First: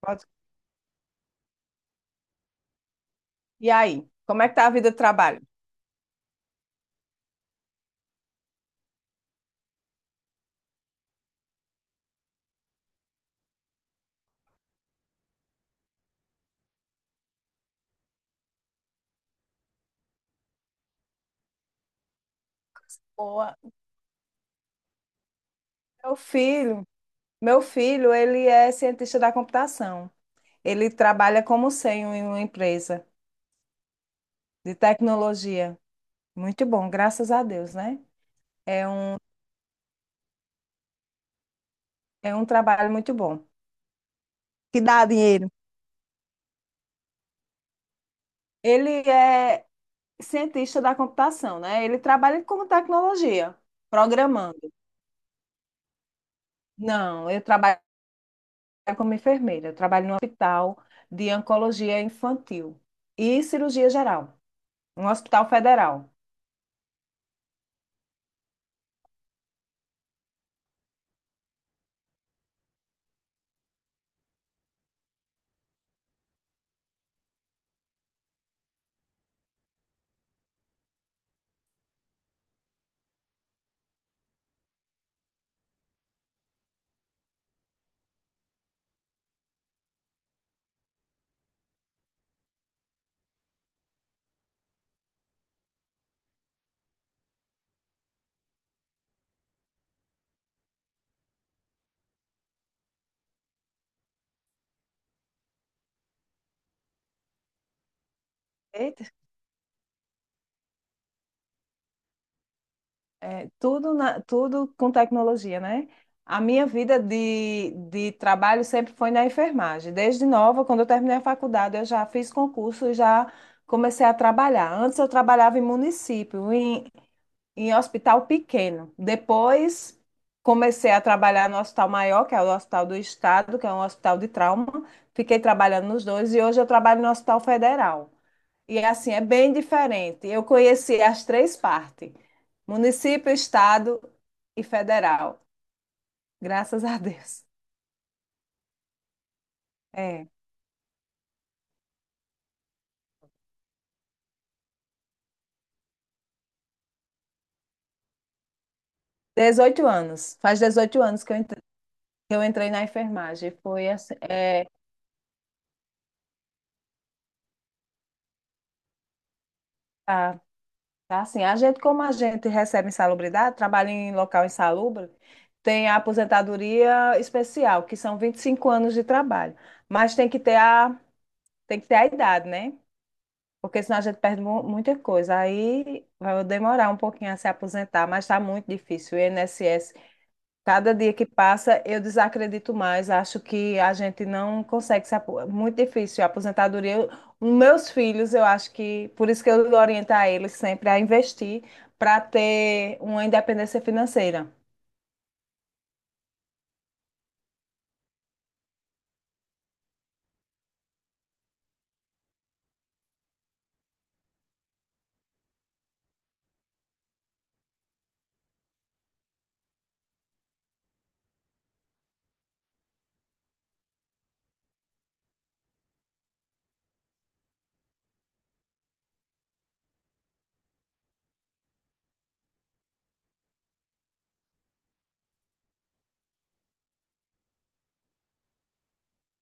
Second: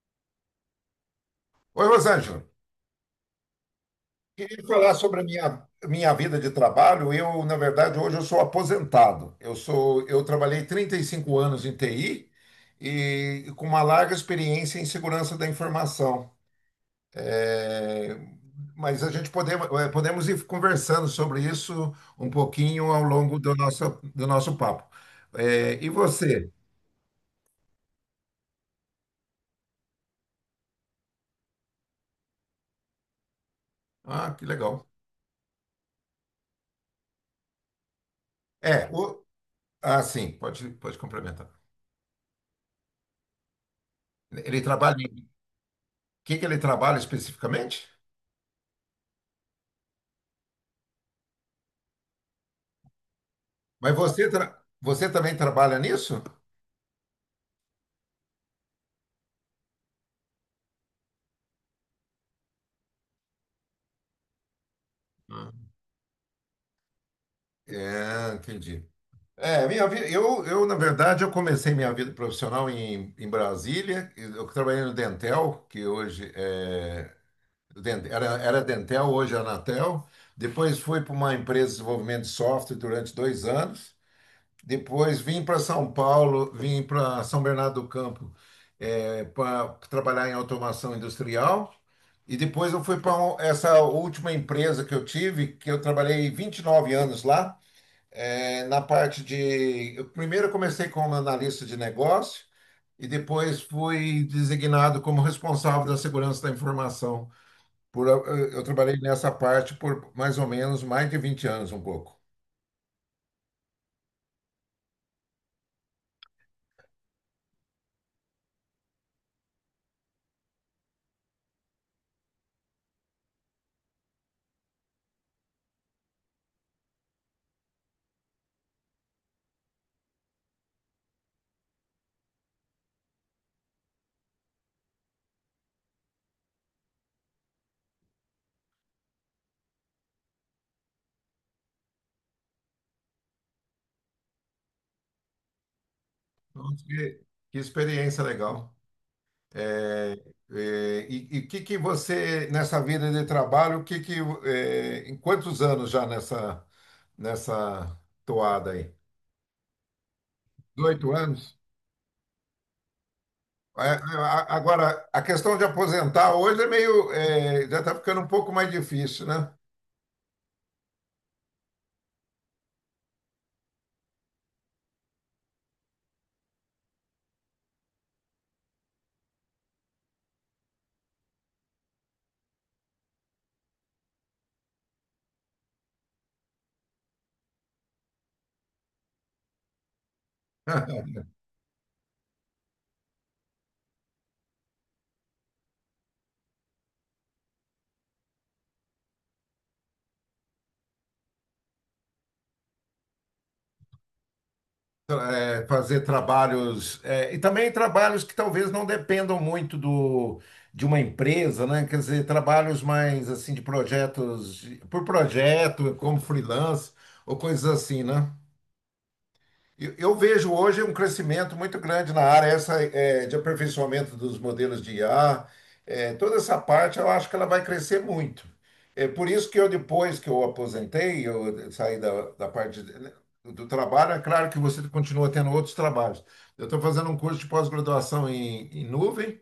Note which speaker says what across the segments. Speaker 1: Pode-
Speaker 2: Oi, Rosângela.
Speaker 1: E aí, como é que
Speaker 2: Queria
Speaker 1: tá a vida
Speaker 2: falar
Speaker 1: do
Speaker 2: sobre a
Speaker 1: trabalho?
Speaker 2: minha vida de trabalho. Eu, na verdade, hoje eu sou aposentado. Eu trabalhei 35 anos em TI e com uma larga experiência em segurança da informação. É, Mas a gente podemos, podemos ir conversando sobre isso um pouquinho ao longo do
Speaker 1: Boa.
Speaker 2: nosso papo. E
Speaker 1: Meu
Speaker 2: você?
Speaker 1: filho, meu filho, ele é cientista da computação. Ele trabalha como sênior em uma empresa
Speaker 2: Ah, que
Speaker 1: de
Speaker 2: legal.
Speaker 1: tecnologia. Muito bom, graças a Deus, né?
Speaker 2: É,
Speaker 1: É, um,
Speaker 2: o, ah, sim, pode complementar.
Speaker 1: é um trabalho muito bom.
Speaker 2: Ele
Speaker 1: Que
Speaker 2: trabalha,
Speaker 1: dá
Speaker 2: em- o
Speaker 1: dinheiro.
Speaker 2: que que ele trabalha especificamente?
Speaker 1: Ele é cientista da computação, né? Ele trabalha com tecnologia,
Speaker 2: Mas você,
Speaker 1: programando.
Speaker 2: você também trabalha nisso?
Speaker 1: Não, eu trabalho como enfermeira. Eu trabalho no hospital de oncologia infantil e cirurgia geral. Um hospital
Speaker 2: Ah,
Speaker 1: federal.
Speaker 2: é, entendi. É, minha vida, na verdade, eu comecei minha vida profissional em, em Brasília. Eu trabalhei no Dentel, que hoje é, Den- era, era Dentel, hoje é Anatel. Depois fui para uma empresa de desenvolvimento de software durante 2 anos. Depois vim para São Paulo, vim para São Bernardo do Campo para trabalhar em automação industrial. E depois eu fui para essa última empresa que eu tive, que eu trabalhei 29 anos lá, na parte de. Eu primeiro eu comecei como analista de negócio e depois fui designado como responsável da segurança da informação. Eu trabalhei
Speaker 1: Eita,
Speaker 2: nessa parte por mais ou menos mais de 20 anos, um pouco.
Speaker 1: é, tudo, na- tudo com tecnologia, né? A minha vida de trabalho sempre foi na enfermagem. Desde nova, quando eu terminei a faculdade, eu já fiz concurso e já comecei a trabalhar. Antes eu trabalhava em município, em, em hospital pequeno. Depois comecei a trabalhar no hospital maior, que é o Hospital do Estado, que é um hospital de trauma. Fiquei trabalhando nos dois e hoje eu trabalho no Hospital Federal. E assim, é bem diferente. Eu conheci as três partes: município, estado e federal.
Speaker 2: Nossa,
Speaker 1: Graças a Deus.
Speaker 2: que experiência legal. É,
Speaker 1: É.
Speaker 2: e o que que você, nessa vida de trabalho, o que que, é, em quantos anos já nessa toada aí?
Speaker 1: 18 anos. Faz dezoito
Speaker 2: 18
Speaker 1: anos que eu
Speaker 2: anos?
Speaker 1: entrei, que eu entrei na enfermagem.
Speaker 2: É,
Speaker 1: Foi assim,
Speaker 2: é,
Speaker 1: é,
Speaker 2: Agora, a questão de aposentar hoje é já está ficando um pouco mais difícil, né?
Speaker 1: tá, tá assim, a gente, como a gente recebe insalubridade, trabalha em local insalubre, tem a aposentadoria especial, que são 25 anos de trabalho. Mas tem que ter a idade, né? Porque senão a gente perde mu- muita coisa. Aí vai demorar um pouquinho a se aposentar, mas está muito difícil. O INSS, cada dia que passa, eu desacredito mais. Acho que a gente não consegue se aposentar. Muito difícil. A aposentadoria, eu- os meus filhos, eu acho que. Por isso que eu oriento a eles sempre a investir para ter uma independência financeira.
Speaker 2: É, fazer trabalhos, é, e também trabalhos que talvez não dependam muito do, de uma empresa, né? Quer dizer, trabalhos mais, assim, de projetos, de- por projeto, como freelance, ou coisas assim, né? Eu vejo hoje um crescimento muito grande na área essa, é, de aperfeiçoamento dos modelos de IA. É, toda essa parte eu acho que ela vai crescer muito. É por isso que eu, depois que eu aposentei, eu saí da, da parte de- né, do trabalho, é claro que você continua tendo outros trabalhos. Eu estou fazendo um curso de pós-graduação em, em nuvem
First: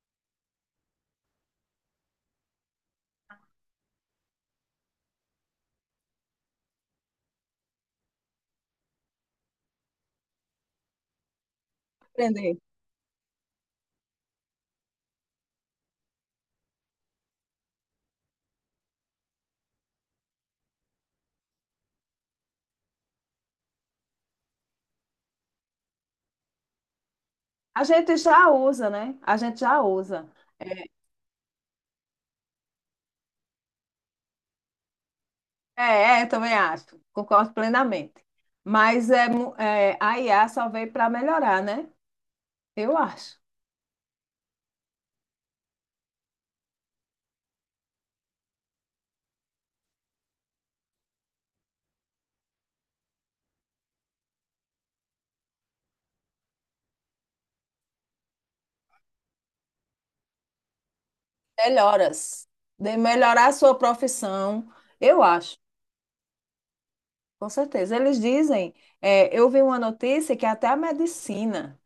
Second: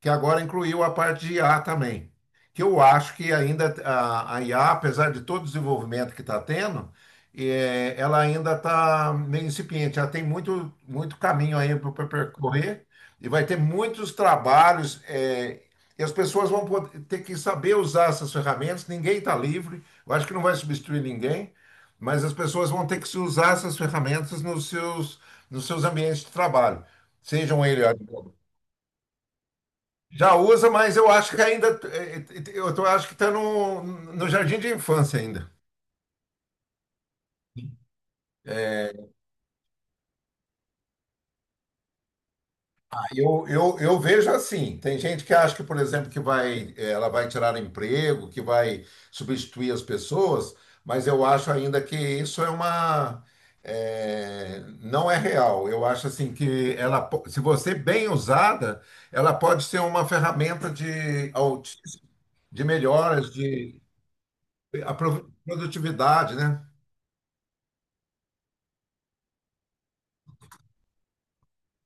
Speaker 2: que agora incluiu a parte de IA também. Que eu acho que ainda a IA, apesar de todo o desenvolvimento que está tendo, ela ainda está meio incipiente. Ela tem muito, muito caminho aí para
Speaker 1: Aprender.
Speaker 2: percorrer e vai ter muitos trabalhos. E as pessoas vão poder- ter que saber usar essas ferramentas. Ninguém está livre. Eu acho que não vai substituir ninguém, mas as pessoas vão ter que se usar essas ferramentas nos seus ambientes de trabalho. Sejam eles
Speaker 1: A gente já usa, né? A gente já usa.
Speaker 2: já usa, mas eu acho que ainda. Acho que está no jardim de infância ainda.
Speaker 1: É, é, eu também acho, concordo plenamente. Mas é, mu- é, a IA só veio para melhorar, né? Eu acho.
Speaker 2: Eu vejo assim, tem gente que acha que, por exemplo, ela vai tirar emprego, que vai substituir as pessoas, mas eu acho ainda que isso é uma, é, não é real. Eu acho assim que se você bem usada, ela pode ser uma ferramenta de,
Speaker 1: Melhoras.
Speaker 2: de
Speaker 1: De
Speaker 2: melhoras,
Speaker 1: melhorar a sua
Speaker 2: de
Speaker 1: profissão,
Speaker 2: a
Speaker 1: eu
Speaker 2: pro-
Speaker 1: acho,
Speaker 2: produtividade, né?
Speaker 1: com certeza. Eles dizem, é, eu vi uma notícia que até a medicina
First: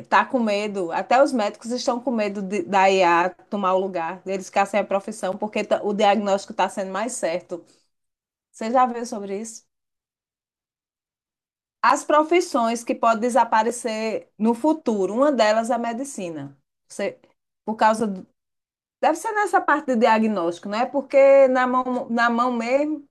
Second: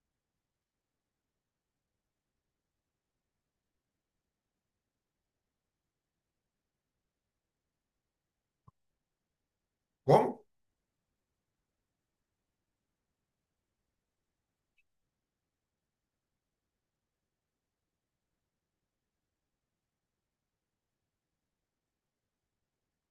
Speaker 1: está com medo, até os médicos estão com medo de, da IA tomar o lugar, deles ficar sem a profissão, porque tá- o diagnóstico está sendo mais certo. Você já viu sobre isso?
Speaker 2: Como?
Speaker 1: As profissões que podem desaparecer no futuro, uma delas é a medicina. Você, por causa do- deve ser nessa parte de diagnóstico, não é? Porque na mão mesmo,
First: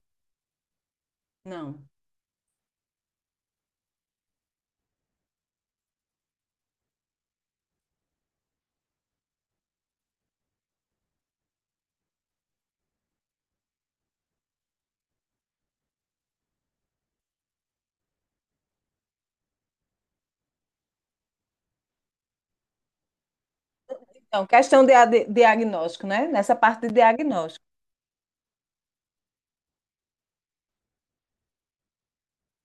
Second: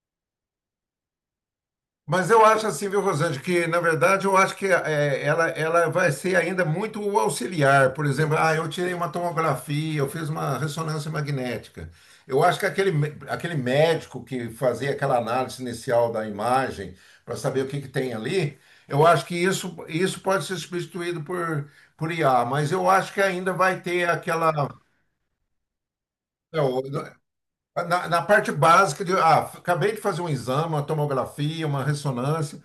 Speaker 1: não.
Speaker 2: Mas eu acho assim, viu, Rosângela, que na verdade eu acho que é, ela vai ser ainda muito o auxiliar. Por exemplo, ah, eu tirei uma tomografia, eu fiz uma ressonância magnética. Eu acho que aquele médico que fazia aquela análise inicial da imagem para saber o que que tem ali, eu acho que isso pode ser substituído por IA, mas eu acho que ainda vai ter
Speaker 1: Então,
Speaker 2: aquela.
Speaker 1: questão de, a- de diagnóstico, né? Nessa
Speaker 2: Não,
Speaker 1: parte de diagnóstico.
Speaker 2: na, na parte básica de, ah, acabei de fazer um exame, uma tomografia, uma ressonância.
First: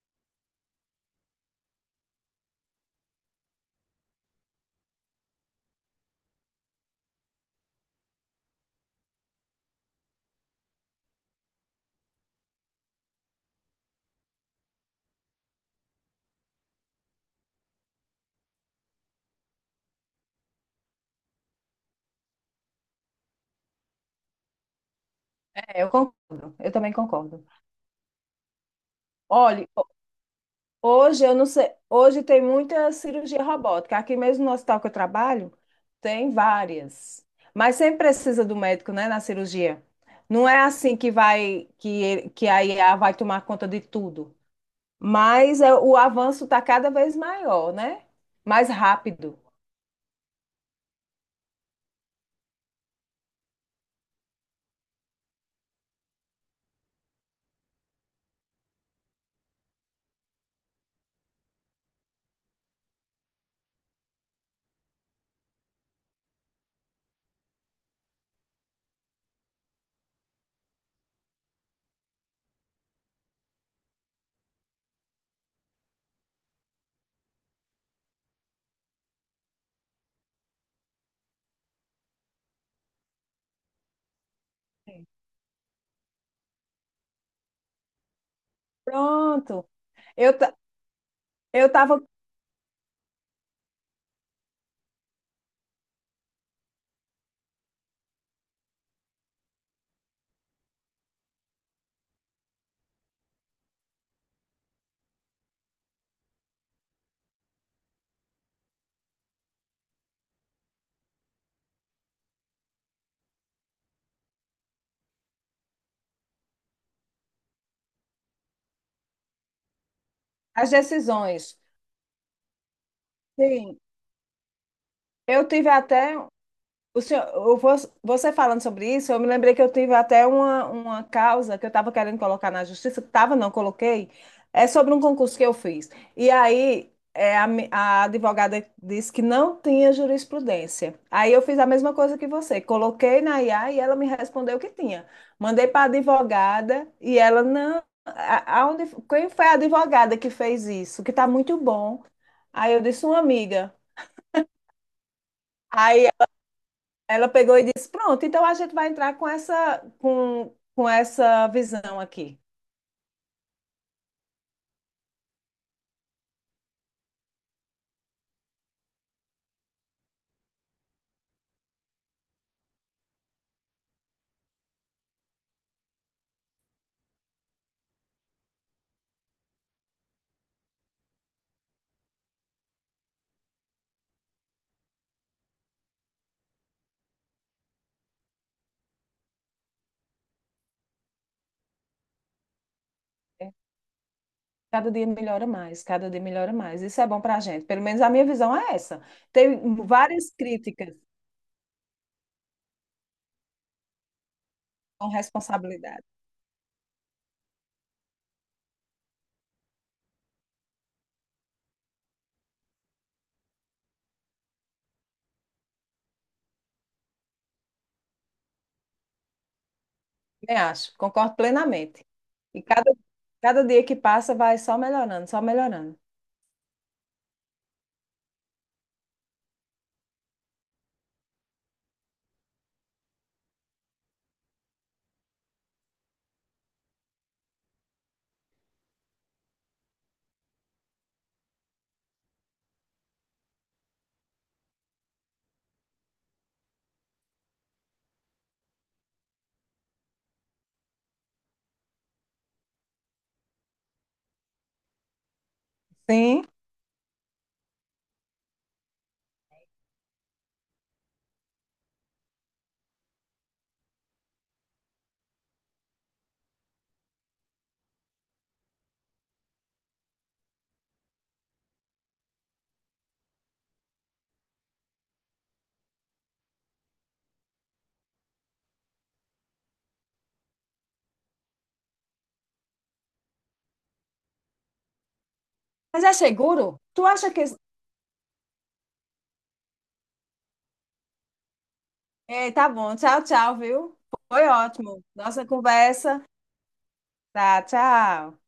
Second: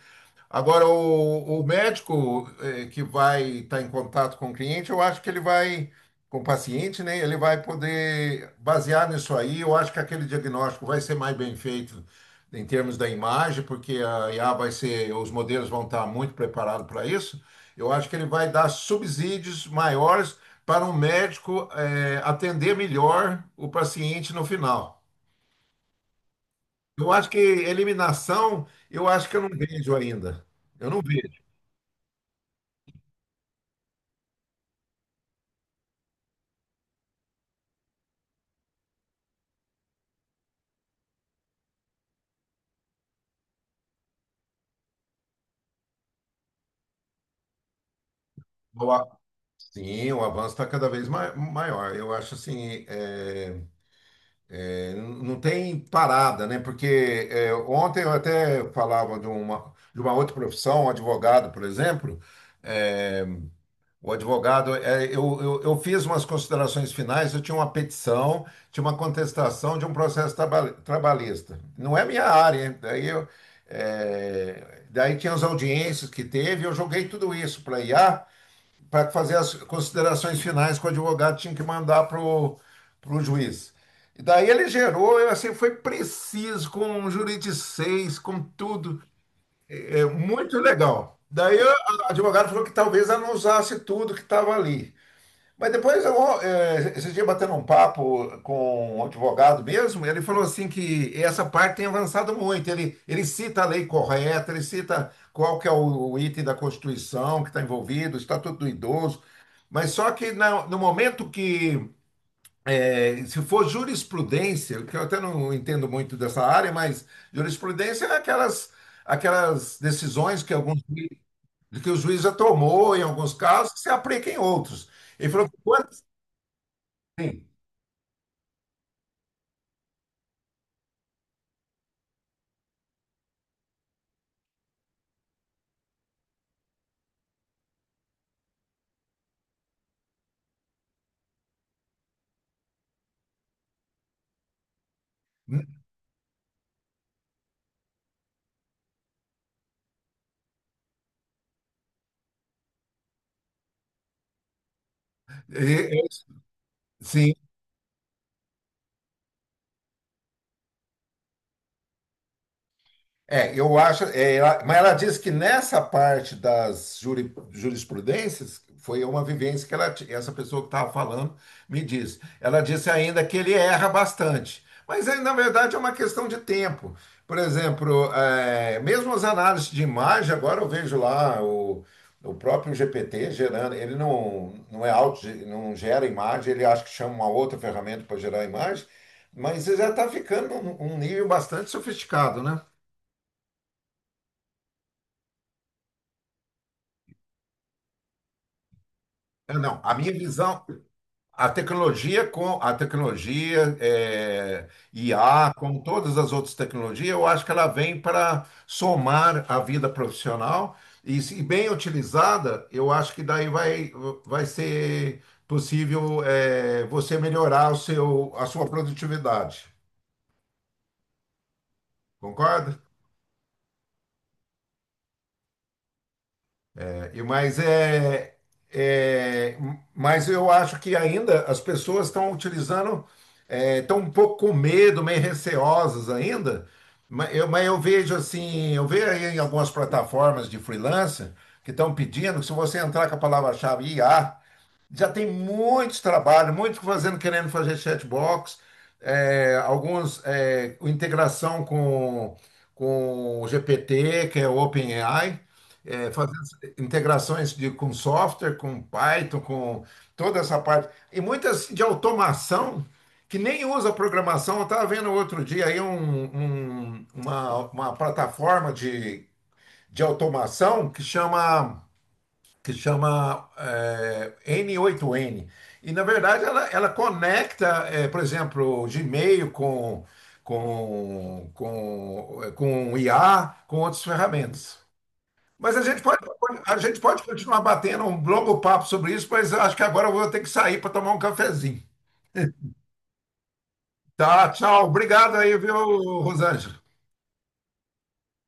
Speaker 2: Agora, o médico que vai estar em contato com o cliente, eu acho que ele vai, com o paciente, né? Ele vai poder basear nisso aí. Eu acho que aquele diagnóstico vai ser mais bem feito em termos da imagem, porque a IA vai ser, os modelos vão estar muito preparados para isso. Eu acho que ele vai dar subsídios maiores para um médico atender melhor o paciente no final.
Speaker 1: É, eu concordo. Eu também
Speaker 2: Eu acho que
Speaker 1: concordo.
Speaker 2: eliminação, eu acho que eu não
Speaker 1: Olhe,
Speaker 2: vejo ainda. Eu não
Speaker 1: hoje eu
Speaker 2: vejo.
Speaker 1: não sei, hoje tem muita cirurgia robótica. Aqui mesmo no hospital que eu trabalho, tem várias. Mas sempre precisa do médico, né, na cirurgia. Não é assim que vai que ele- que a IA vai tomar conta de tudo. Mas é, o avanço está cada vez maior, né? Mais rápido.
Speaker 2: Sim, o avanço está cada vez maior. Eu acho assim, não tem parada, né? Porque é, ontem eu até falava de de uma outra profissão, um advogado, por exemplo. É, o advogado, eu fiz umas considerações finais, eu tinha uma petição, tinha uma contestação de um processo trabalhista. Não é minha área, hein? Daí tinha as audiências que teve, eu joguei tudo isso para IA para fazer as considerações finais que o advogado tinha que mandar para o juiz. E daí ele gerou, eu, assim, foi preciso, com juridicês, com tudo,
Speaker 1: Pronto.
Speaker 2: é, é
Speaker 1: Eu ta-
Speaker 2: muito legal. Daí
Speaker 1: eu tava
Speaker 2: o advogado falou que talvez ela não usasse tudo que estava ali. Mas depois, esse dia batendo um papo com um advogado mesmo, ele falou assim que essa parte tem avançado muito. Ele cita a lei correta, ele cita qual que é o item da Constituição que está envolvido, o Estatuto do Idoso. Mas só que no momento que, se for jurisprudência, que eu até não entendo muito dessa área, mas jurisprudência é aquelas decisões que,
Speaker 1: as decisões.
Speaker 2: que o juiz já tomou em alguns casos que
Speaker 1: Sim.
Speaker 2: se aplica em outros. Ele
Speaker 1: Eu
Speaker 2: falou que
Speaker 1: tive
Speaker 2: quando,
Speaker 1: até o senhor,
Speaker 2: sim,
Speaker 1: eu vou- você falando sobre isso, eu me lembrei que eu tive até uma causa que eu estava querendo colocar na justiça, que estava, não coloquei, é sobre um concurso que eu fiz. E aí é, a, mi- a advogada disse que não tinha jurisprudência. Aí eu fiz a mesma coisa que você, coloquei na IA e ela me respondeu que tinha. Mandei para a advogada e ela não. A- Aonde, quem foi a advogada que fez isso? Que está muito bom. Aí eu disse, uma amiga.
Speaker 2: é, é,
Speaker 1: Aí ela
Speaker 2: sim,
Speaker 1: pegou e disse: Pronto, então a gente vai entrar com essa visão aqui.
Speaker 2: é, eu acho. Mas ela diz que nessa parte das jurisprudências foi uma vivência que essa pessoa que estava falando me disse. Ela disse ainda que ele erra bastante. Mas aí, na verdade, é uma questão de tempo. Por exemplo, é, mesmo as análises de imagem, agora eu vejo lá o próprio GPT gerando, ele não, não é auto, não gera imagem, ele acho que chama uma outra ferramenta para gerar imagem, mas já está ficando um nível bastante sofisticado, né?
Speaker 1: É, cada dia melhora mais, cada dia melhora mais. Isso é bom para a gente. Pelo menos a minha visão é essa.
Speaker 2: É,
Speaker 1: Tem
Speaker 2: não, a minha
Speaker 1: várias
Speaker 2: visão,
Speaker 1: críticas
Speaker 2: a tecnologia com a tecnologia é,
Speaker 1: com
Speaker 2: IA, como
Speaker 1: responsabilidade.
Speaker 2: todas as outras tecnologias, eu acho que ela vem para somar a vida profissional e, se bem utilizada, eu acho que daí vai, vai ser possível é, você melhorar o seu, a sua produtividade.
Speaker 1: Eu acho, concordo plenamente. E
Speaker 2: Concorda?
Speaker 1: cada, cada dia que passa vai só melhorando, só melhorando.
Speaker 2: Mas é, mas eu acho que ainda as pessoas estão utilizando, é, estão um pouco com medo, meio receosas ainda. Mas eu vejo assim, eu vejo aí em algumas plataformas de freelancer que estão pedindo que se você entrar com a palavra-chave I a já tem muitos trabalhos, muitos fazendo, querendo fazer chatbox, alguns é, com integração com o GPT, que é o OpenAI, é, fazendo
Speaker 1: Sim.
Speaker 2: integrações de, com software, com Python, com toda essa parte. E muitas de automação que nem usa programação. Eu estava vendo outro dia aí uma plataforma de automação que chama N8N. E, na verdade, ela conecta, por exemplo, o Gmail com o IA, com outras ferramentas. Mas a gente
Speaker 1: Mas é
Speaker 2: pode, a
Speaker 1: seguro?
Speaker 2: gente
Speaker 1: Tu
Speaker 2: pode
Speaker 1: acha que.
Speaker 2: continuar batendo um longo papo sobre isso, mas eu acho que agora eu vou ter que sair para tomar um cafezinho.
Speaker 1: É tá bom, tchau, tchau, viu? Foi
Speaker 2: Tá, tchau.
Speaker 1: ótimo.
Speaker 2: Obrigado
Speaker 1: Nossa
Speaker 2: aí, viu,
Speaker 1: conversa.
Speaker 2: Rosângela?
Speaker 1: Tá, tchau.